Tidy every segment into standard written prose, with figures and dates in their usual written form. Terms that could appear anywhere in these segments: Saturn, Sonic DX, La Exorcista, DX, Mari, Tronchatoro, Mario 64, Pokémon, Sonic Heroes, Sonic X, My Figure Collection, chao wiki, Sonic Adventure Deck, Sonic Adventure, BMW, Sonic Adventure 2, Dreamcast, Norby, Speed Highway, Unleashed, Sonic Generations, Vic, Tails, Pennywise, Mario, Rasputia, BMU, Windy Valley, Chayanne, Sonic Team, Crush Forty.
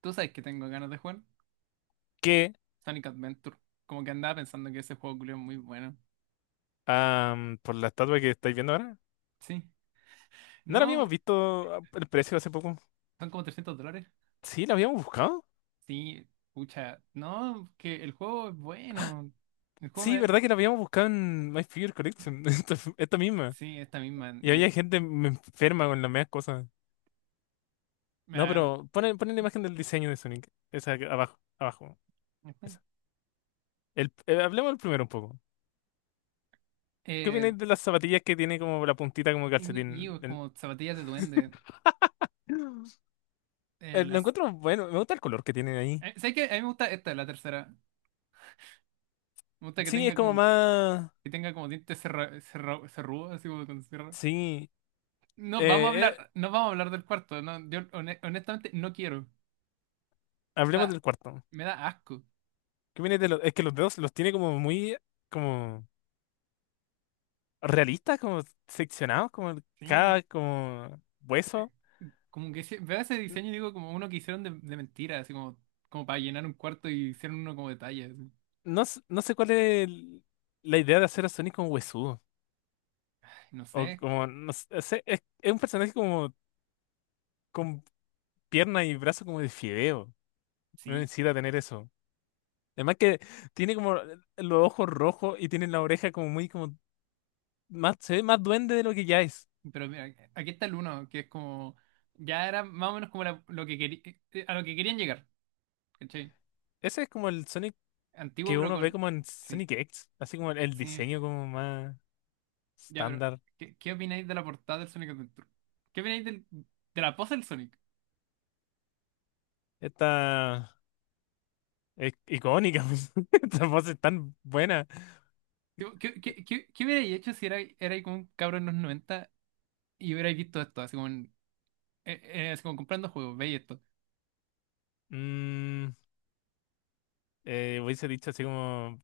Tú sabes que tengo ganas de jugar que Sonic Adventure. Como que andaba pensando que ese juego culiao es muy bueno. Por la estatua que estáis viendo ahora, Sí. ¿no la habíamos No, visto el precio hace poco? son como $300. Sí, la habíamos buscado. Sí, pucha. No, que el juego es bueno. El juego Sí, me... verdad que la habíamos buscado en My Figure Collection, esta misma. Sí, esta misma. Y había gente enferma con las mismas cosas. No, me pero ponen la imagen del diseño de Sonic. Abajo, abajo. Esa. Hablemos del primero un poco. ¿Qué eh, opináis de las zapatillas que tiene como la puntita como y calcetín? es El- como zapatillas de duende. Eh, lo las... encuentro bueno, me gusta el color que tiene ahí. ¿Sabes qué? A mí me gusta esta, la tercera. Me gusta que Sí, es tenga como como, más... que tenga como dientes cerrudos, así como con sierra. Sí. No, Eh, eh, no vamos a hablar del cuarto. No, yo honestamente no quiero. Hablemos Ah, del cuarto. me da asco. ¿Qué viene de es que los dedos los tiene como muy como realistas, como seccionados, como Sí, cada como hueso. como que veo ese N- diseño y digo como uno que hicieron de mentira, así como, como para llenar un cuarto y hicieron uno como detalle, así. No, no sé cuál es la idea de hacer a Sonic como huesudo. No sé, O como, no sé, es un personaje como con pierna y brazo como de fideo. No sí. necesita tener eso. Además que tiene como los ojos rojos y tiene la oreja como muy como más, se ve más duende de lo que ya es. Pero mira, aquí está el uno, que es como, ya era más o menos como lo que quería, a lo que querían llegar, ¿cachai? Ese es como el Sonic Antiguo que pero uno con, ve como en sí, Sonic X, así como el sí. diseño como más. Ya, pero, Estándar. ¿qué opináis de la portada del Sonic Adventure? ¿Qué opináis de la pose del Sonic? Esta es icónica. Pues. Esta voz es tan buena. Tipo, ¿qué hubierais hecho si erais como un cabrón en los 90 y hubierais visto esto, así como en Eh, así como comprando juegos, veis esto. Mm, hubiese dicho así como,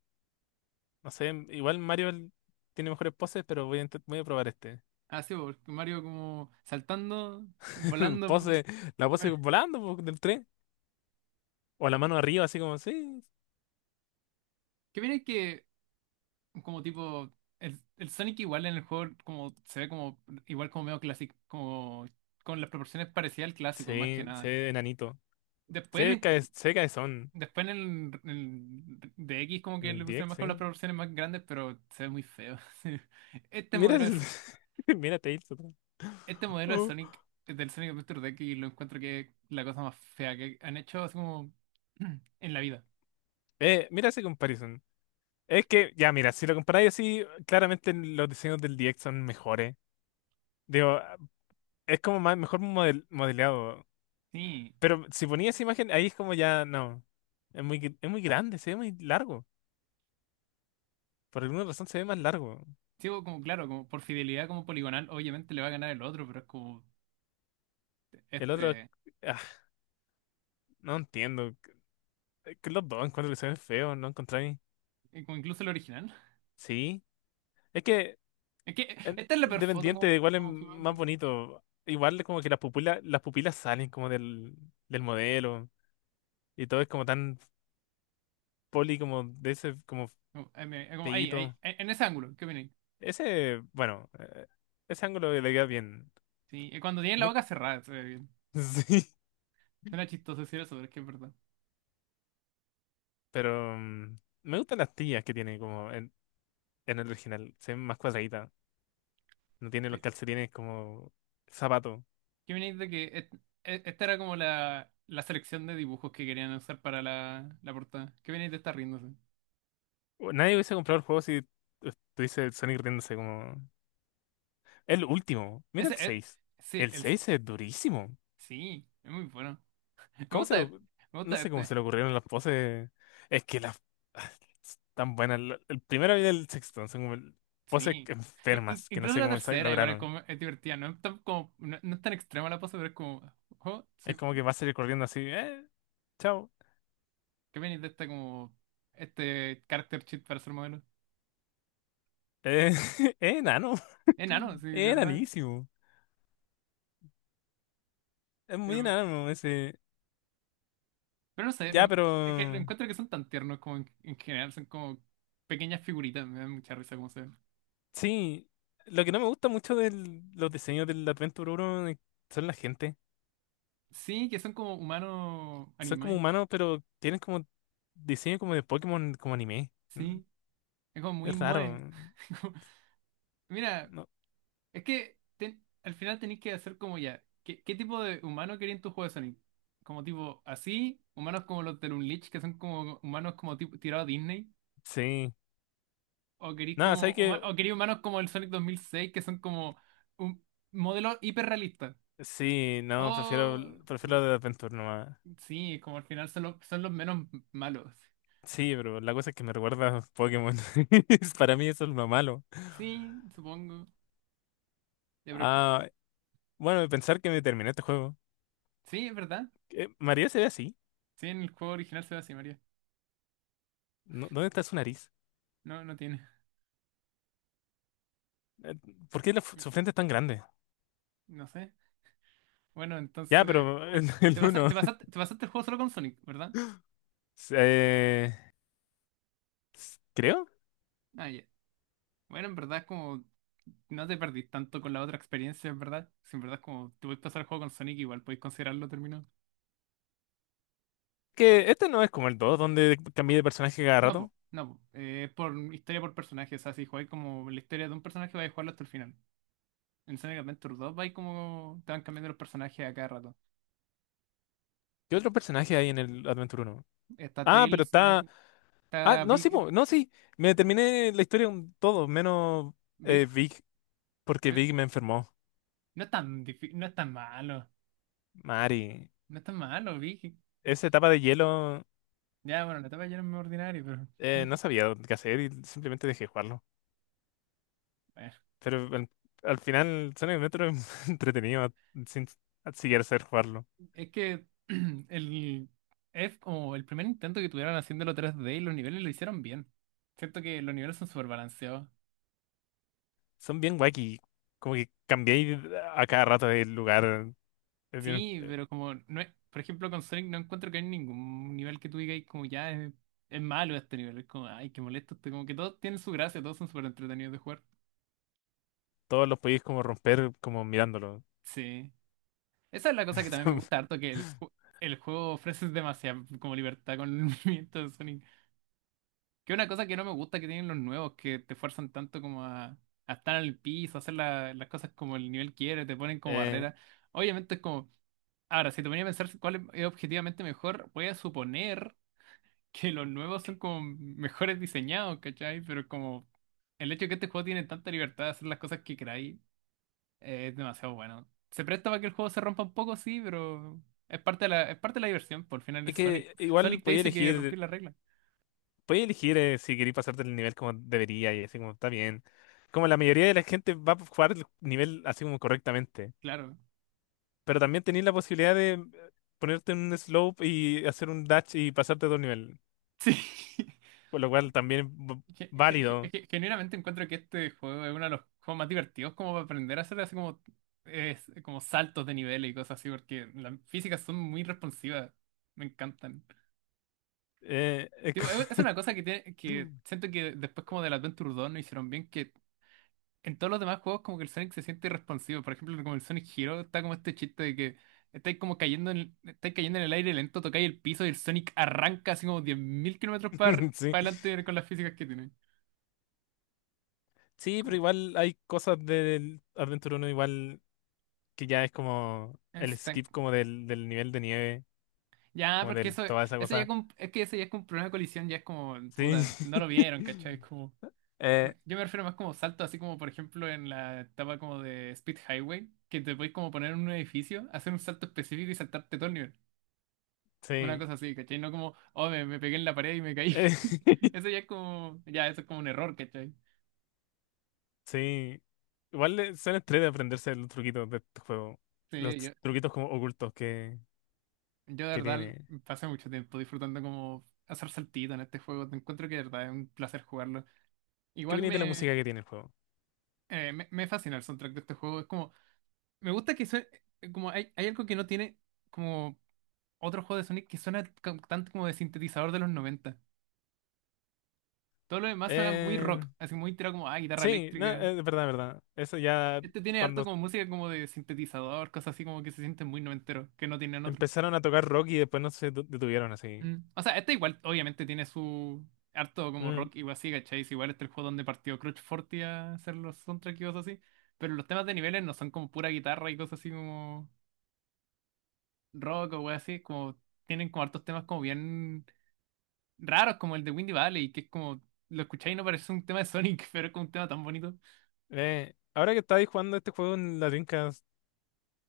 no sé, igual Mario tiene mejores poses, pero voy a probar este. Así, porque Mario como saltando, volando, po. Pose, la pose Mar- volando po, del tren. O la mano arriba, así como, sí. ¿Qué viene que como tipo el, Sonic igual en el juego como se ve como igual como medio clásico, como con las proporciones parecidas al clásico, más que Sí, nada. sé enanito. Después, Sé que sé cabezón después en el D X como en que el le pusieron DX, más con las sí. proporciones más grandes, pero se ve muy feo. Sí. Este Mira modelo el- es, Mira Tails otra vez. Este modelo de Oh. Sonic, del Sonic Adventure Deck, y lo encuentro que es la cosa más fea que han hecho así como en la vida. Mira esa comparison. Es que, ya, mira, si lo comparáis así, claramente los diseños del DX son mejores. Digo, es como más, modelado. Sí, Pero si ponía esa imagen, ahí es como ya, no. Es muy, es muy grande, se ve muy largo. Por alguna razón se ve más largo. sí, como claro, como por fidelidad como poligonal, obviamente le va a ganar el otro, pero es como El otro, este, ah, no entiendo. Es que los dos encuentro que se ven feos, ¿no encontráis? Como incluso el original. Sí. Es que, Es que esta es la peor foto Dependiente, como, igual es más bonito. Igual es como que las pupilas salen como del, del modelo. Y todo es como tan poli, como de ese, como como ahí, feíto. En ese ángulo, ¿qué opináis? Ese, ese ángulo le queda bien. Sí, cuando tienen la Muy boca cerrada, se ve bien. sí, Suena chistoso decir eso, pero es que es verdad. pero me gustan las tías que tiene como en el original. Se ven más cuadraditas. No tiene los calcetines como zapato. Que venís de esta era como la, selección de dibujos que querían usar para la, la portada. Que venís de estar riéndose. Nadie hubiese comprado el juego si estuviese el Sonic riéndose como... El último. Mira Ese el es. seis. Sí, El 6 es durísimo. sí, es muy bueno. Me ¿Cómo se gusta este. lo... Me No gusta sé cómo se este. le ocurrieron las poses. Es que las... Tan buenas. El primero y el sexto son como poses Sí. I- i- enfermas que no incluso sé la cómo tercera, igual es, lograron. como, es divertida. No es tan, como, no es tan extrema la pose, pero es como. Oh, soy Es como ju- que va a salir corriendo así. Chao. que venís de esta como. Este character sheet para ser modelo. Eh, enano. Enano, sí, de Es verdad. enanísimo. Es muy enano ese. Pero no sé, Ya, lo, pero es que lo encuentro que son tan tiernos como en general, son como pequeñas figuritas, me dan mucha risa cómo se ven. sí. Lo que no me gusta mucho de los diseños del Adventure 1 es- son la gente. Sí, que son como humanos Son como anime, humanos, pero tienen como diseño como de Pokémon, como anime. Sí, es como muy Es raro. moe. Como- Mira, No, es que al final tenéis que hacer como ya, ¿qué tipo de humano quería en tu juego de Sonic? Como tipo así, humanos como los de Unleashed, que son como humanos como tipo tirado a Disney, sí. No, ¿sabes qué? O queréis humanos como el Sonic 2006 que son como un modelo hiperrealista. Sí, O no, prefiero lo de Adventure nomás. Sí, como al final son, son los menos malos. Sí, pero la cosa es que me recuerda a Pokémon. Para mí eso es lo malo. Sí, supongo. Ya, pero que... Ah, bueno, pensar que me terminé este juego. Sí, es verdad. ¿Qué? ¿María se ve así? Sí, en el juego original se ve así, María. ¿No- ¿Dónde está su nariz? No, no tiene. Eh, ¿Por qué su frente es tan grande? No sé. Bueno, Ya, entonces... pero el, el Te pasa- uno. te pasaste, te pasaste el juego solo con Sonic, ¿verdad? Eh, Creo Ah, ya. Bueno, en verdad como... No te perdís tanto con la otra experiencia, en verdad. Si en verdad como... Te puedes pasar el juego con Sonic, igual podéis considerarlo terminado. que este no es como el 2, donde cambié de personaje cada No, rato. po. No, po. Por historia por personaje. O sea, si jugáis como la historia de un personaje, vais a jugarlo hasta el final. En Sonic Adventure 2 vais como. Te van cambiando los personajes a cada rato. ¿Qué otro personaje hay en el Adventure Uno? Está Ah, pero Tails, ¿no? está. Ah, Está no, sí, Big. po, no, sí. Me terminé la historia un todo, menos Big. Vic, porque eh, Vic me enfermó. No es tan malo. Mari, No es tan malo, Big. esa etapa de hielo Ya, bueno, la etapa ya no es muy ordinaria, pero. mm, no sabía qué hacer y simplemente dejé jugarlo. bueno. Pero al final, Sonic Adventure es entretenido sin siquiera saber jugarlo. Es que el. Es como el primer intento que tuvieron haciéndolo 3D y los niveles lo hicieron bien. Siento que los niveles son súper balanceados. Son bien wacky. Como que cambiáis a cada rato de lugar. Es bien- Sí, pero como no es, por ejemplo, con Sonic no encuentro que hay ningún nivel que tú digas como ya es malo este nivel, es como, ay, qué molesto este, como que todos tienen su gracia, todos son súper entretenidos de jugar. todos los podéis como romper como mirándolo. Sí. Esa es la cosa que también me gusta harto, que el, el juego ofrece demasiada como libertad con el movimiento de Sonic. Que es una cosa que no me gusta que tienen los nuevos, que te fuerzan tanto como a estar al piso, a hacer las cosas como el nivel quiere, te ponen como Eh, barrera. Obviamente es como, ahora, si te ponía a pensar cuál es objetivamente mejor, voy a suponer que los nuevos son como mejores diseñados, ¿cachai? Pero como el hecho de que este juego tiene tanta libertad de hacer las cosas que queráis, es demasiado bueno. Se presta para que el juego se rompa un poco, sí, pero es parte de la, es parte de la diversión, por el final es es Sonic. que Sonic te dice que rompí la regla. podía elegir si queréis pasarte el nivel como debería y así como está bien. Como la mayoría de la gente va a jugar el nivel así como correctamente. Claro. Pero también tenéis la posibilidad de ponerte en un slope y hacer un dash y pasarte a otro nivel. Sí. Por lo cual también es válido. Genuinamente encuentro que este juego es uno de los juegos más divertidos como para aprender a hacer así como, es, como saltos de nivel y cosas así, porque las físicas son muy responsivas. Me encantan. Eh, es Tipo, es co- una cosa que, tiene, que siento que después como del Adventure 2 no hicieron bien, que en todos los demás juegos como que el Sonic se siente irresponsivo. Por ejemplo, como el Sonic Hero está como este chiste de que estáis cayendo en el aire lento, tocáis el piso y el Sonic arranca así como 10.000 kilómetros para sí. adelante con las físicas que tiene. Sí, pero Como, igual hay cosas del Adventure Uno igual que ya es como el es tan- skip como del, del nivel de nieve, Ya, como pero es que del eso, toda esa eso ya cosa. como- es que ese ya es como un problema de colisión, ya es como, Sí. puta, no lo vieron, ¿cachai? Como... Eh, Yo me refiero más como salto, así como por ejemplo en la etapa como de Speed Highway, que te puedes como poner en un edificio, hacer un salto específico y saltarte todo el nivel. Una sí. cosa así, ¿cachai? No como, oh, me pegué en la pared y me caí. Eh, Eso ya es como, ya, eso es como un error, ¿cachai? sí. Igual son estrés de aprenderse los truquitos de este juego. Los Sí, yo, truquitos como ocultos yo de que verdad tiene. pasé mucho tiempo disfrutando como hacer saltito en este juego. Te encuentro que de verdad es un placer jugarlo. ¿Qué Igual viene de la música me, que tiene el juego? Me fascina el soundtrack de este juego. Es como, me gusta que sue- como hay algo que no tiene como otros juegos de Sonic que suenan tanto como de sintetizador de los 90. Todo lo demás suena muy rock, Eh, así muy tirado como, ah, guitarra sí, no, eléctrica. es verdad, es verdad. Eso ya Este tiene harto cuando como música como de sintetizador, cosas así como que se sienten muy noventeros, que no tienen otro. empezaron a tocar rock y después no se detu- detuvieron así. Mm. O sea, este igual obviamente tiene su harto como Mm. rock igual así, ¿cachai? Es Igual este es el juego donde partió Crush Forty a hacer los soundtracks y cosas así. Pero los temas de niveles no son como pura guitarra y cosas así como rock o wey así, como tienen como hartos temas como bien raros como el de Windy Valley, que es como, lo escucháis y no parece un tema de Sonic, pero es como un tema tan bonito. Ahora que estáis jugando este juego en la Dreamcast,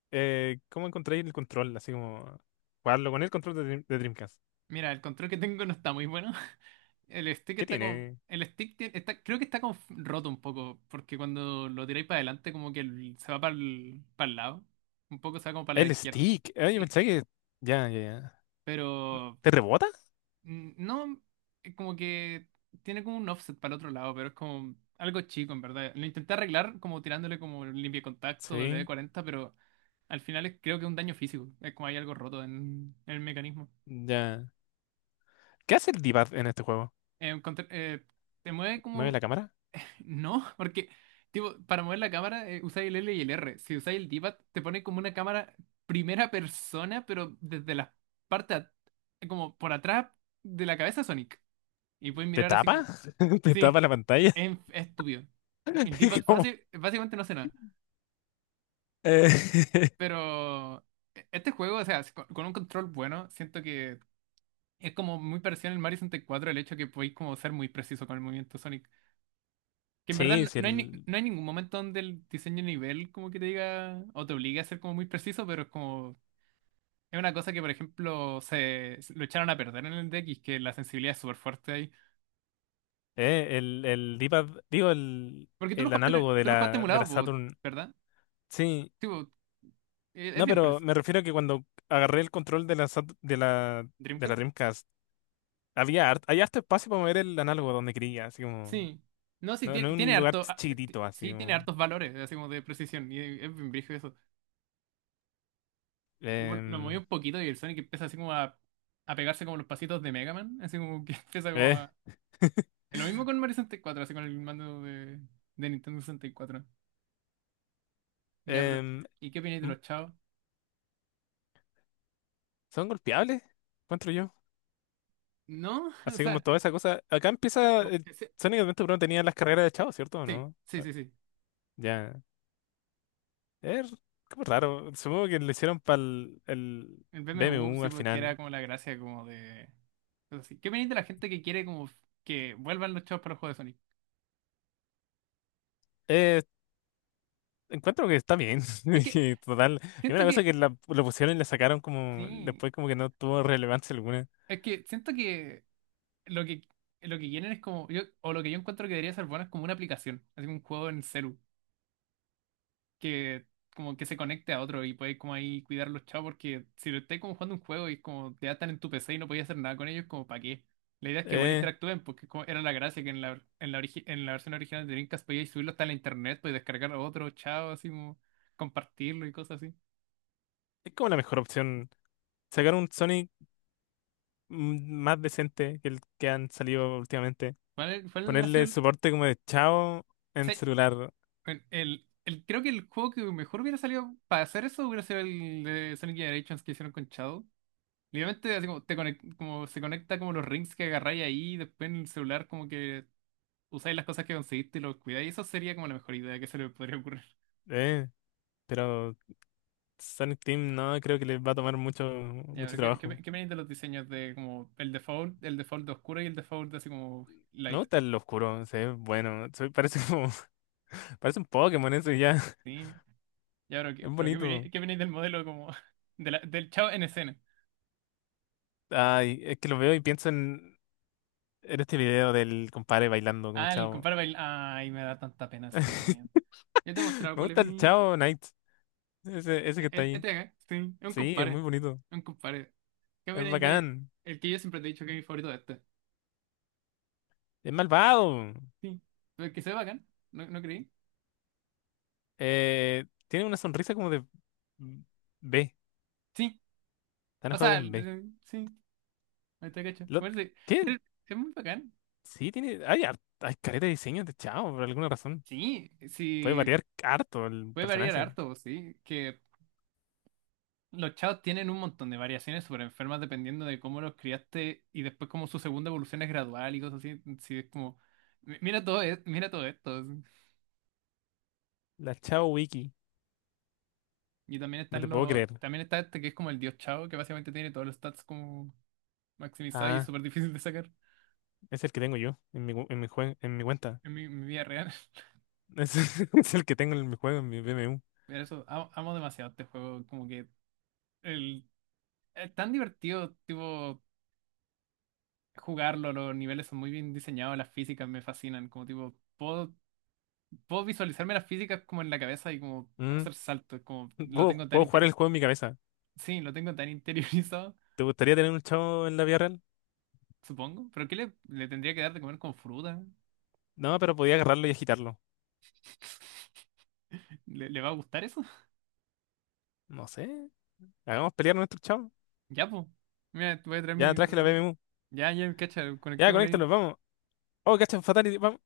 ¿cómo encontráis el control? Así como jugarlo con el control de, de Dreamcast. Mira, el control que tengo no está muy bueno. El stick ¿Qué está como, tiene? Está, creo que está como roto un poco, porque cuando lo tiráis para adelante como que se va para el lado, un poco se va como para la El izquierda. stick. Ah, yo Sí, pensé que. Ya. pero ¿Te rebota? No, como que tiene como un offset para el otro lado, pero es como algo chico en verdad. Lo intenté arreglar como tirándole como limpia contacto, w Sí, cuarenta pero al final creo que es un daño físico. Es como hay algo roto en el mecanismo. ya. ¿Qué hace el d en este juego? Eh, contra- eh, Te mueve ¿Mueve como... la cámara? No, porque tipo, para mover la cámara usáis el L y el R. Si usáis el D-pad te pone como una cámara primera persona, pero desde la parte at- como por atrás de la cabeza de Sonic. Y puedes ¿Te mirar así. tapa? ¿Te tapa Sí, la pantalla? Es estúpido. El d ¿Cómo? fácil, básicamente no hace nada. Eh, Pero este juego, o sea, si con, con un control bueno, siento que es como muy parecido al Mario 64 el hecho que podéis como ser muy preciso con el movimiento Sonic. Que en verdad Sí, sí, el, no hay ningún momento donde el diseño de nivel como que te diga o te obligue a ser como muy preciso, pero es como. Es una cosa que, por ejemplo, se lo echaron a perder en el D X, que la sensibilidad es súper fuerte ahí. El d digo, Porque tú lo el jugaste, análogo de tú lo jugaste de la emulado, po, Saturn. ¿verdad? Sí, Tipo, es no, bien pero preciso. me refiero a que cuando agarré el control de la, Sat- de la Dreamcast, había hay harto espacio para mover el análogo donde quería, así como. Sí. No, sí, No, no en un tiene lugar harto. Chiquitito, así Sí, tiene como. hartos valores, así como de precisión. Y es bien brígido eso. Tipo, lo moví em, un poquito y el Sonic empieza a pegarse como los pasitos de Mega Man. Así como que empieza como eh, a. Lo mismo con Mario sesenta y cuatro, así con el mando de Nintendo sesenta y cuatro. Ya, pero. em, ¿Y qué opináis de ¿mm? los chavos? ¿Son golpeables? Encuentro yo. No, o Así como sea. toda esa cosa. Acá empieza. No, El ese- Sonic Adventure 1 tenía las carreras de Chao, ¿cierto o Sí, no? sí, sí, sí. Ya. Es como raro. Supongo que lo hicieron para el El BMU, BMW sí, al porque era final. como la gracia como de. Cosas así. ¿Qué opináis de la gente que quiere como que vuelvan los chavos para los juegos de Sonic? Encuentro que está bien. Es que y total. Y una siento que. cosa que la, lo pusieron y la sacaron como. Sí. Después, como que no tuvo relevancia alguna. Es que siento que lo que lo que quieren es como yo, o lo que yo encuentro que debería ser bueno es como una aplicación, así como un juego en celu que como que se conecte a otro y puedes como ahí cuidar los chavos, porque si lo estáis como jugando un juego y es como te atan en tu PC y no podías hacer nada con ellos, como para qué. La idea es que igual Eh, interactúen, porque como era la gracia, que en la versión original de Dreamcast podías subirlo hasta la internet, podías descargar a otro chavo, así como compartirlo y cosas así. es como la mejor opción. Sacar un Sonic más decente que el que han salido últimamente. ¿Cuál ha sido Ponerle soporte como de Chao en sí, celular. bueno, creo que el juego que mejor hubiera salido para hacer eso hubiera sido el de Sonic Generations que hicieron con Shadow. Literalmente, así como, como se conecta como los rings que agarráis ahí, y después en el celular como que usáis las cosas que conseguiste y los cuidáis. Eso sería como la mejor idea que se le podría ocurrir. Eh, pero Sonic Team no creo que les va a tomar Ya, mucho pero trabajo. ¿Qué me dices de los diseños de como el default de oscuro y el default de así como Me light? gusta el oscuro, se ve bueno. Parece como, parece un Pokémon eso y ya. ¿Sí? Ya, pero Es bonito. ¿Qué me dices del modelo como del Chao en escena? Ay, es que lo veo y pienso en este video del compadre bailando como Ah, chavo. Ay, me da tanta pena ese video. Ya te he mostrado Me cuál es gusta el mi, chavo Knight. Ese que está este ahí. de acá, sí, es un Sí, es compadre. muy bonito. Es un compadre. ¿Qué Es opináis de bacán. el que yo siempre te he dicho que es mi favorito de este? Es malvado. Sí. Pero el que se ve bacán, ¿no, no creí? Tiene una sonrisa como de B. Sí. Está O enojado sea, con B. Sí, ahí está cacho. Lo, Bueno, sí. tiene- Tiene- Es muy bacán. sí, tiene. Hay, hay careta de diseños de chao por alguna razón. Sí, Puede sí, variar harto el puede variar personaje. harto, sí. Que los chavos tienen un montón de variaciones súper enfermas dependiendo de cómo los criaste, y después como su segunda evolución es gradual y cosas así. Sí, es como, mira todo esto. Sí". La chao wiki. Y también No están te puedo los, creer. también está este que es como el dios Chao, que básicamente tiene todos los stats como maximizados y es Ah, súper difícil de sacar es el que tengo yo en mi, gu- en mi, jue- en mi cuenta. en mi, mi vida real. Es el que tengo en mi juego, en mi BMU. Pero eso, amo demasiado este juego, como que el, es tan divertido, tipo, jugarlo, los niveles son muy bien diseñados, las físicas me fascinan, como tipo, puedo visualizarme las físicas como en la cabeza y como hacer saltos, como lo tengo tan Puedo jugar el juego en mi cabeza. sí, lo tengo tan interiorizado, ¿Te gustaría tener un chavo en la vida real? supongo. Pero ¿le tendría que dar de comer con fruta? No, pero podía agarrarlo y agitarlo. ¿Le, le va a gustar eso? No sé. Hagamos pelear a nuestro chavo. Ya, pues. Mira, te voy a traer Ya mi. traje la BMU. Ya, Cacha, Ya, conectémosla ahí. conéctalo, vamos. Oh, cacha, fatality, vamos.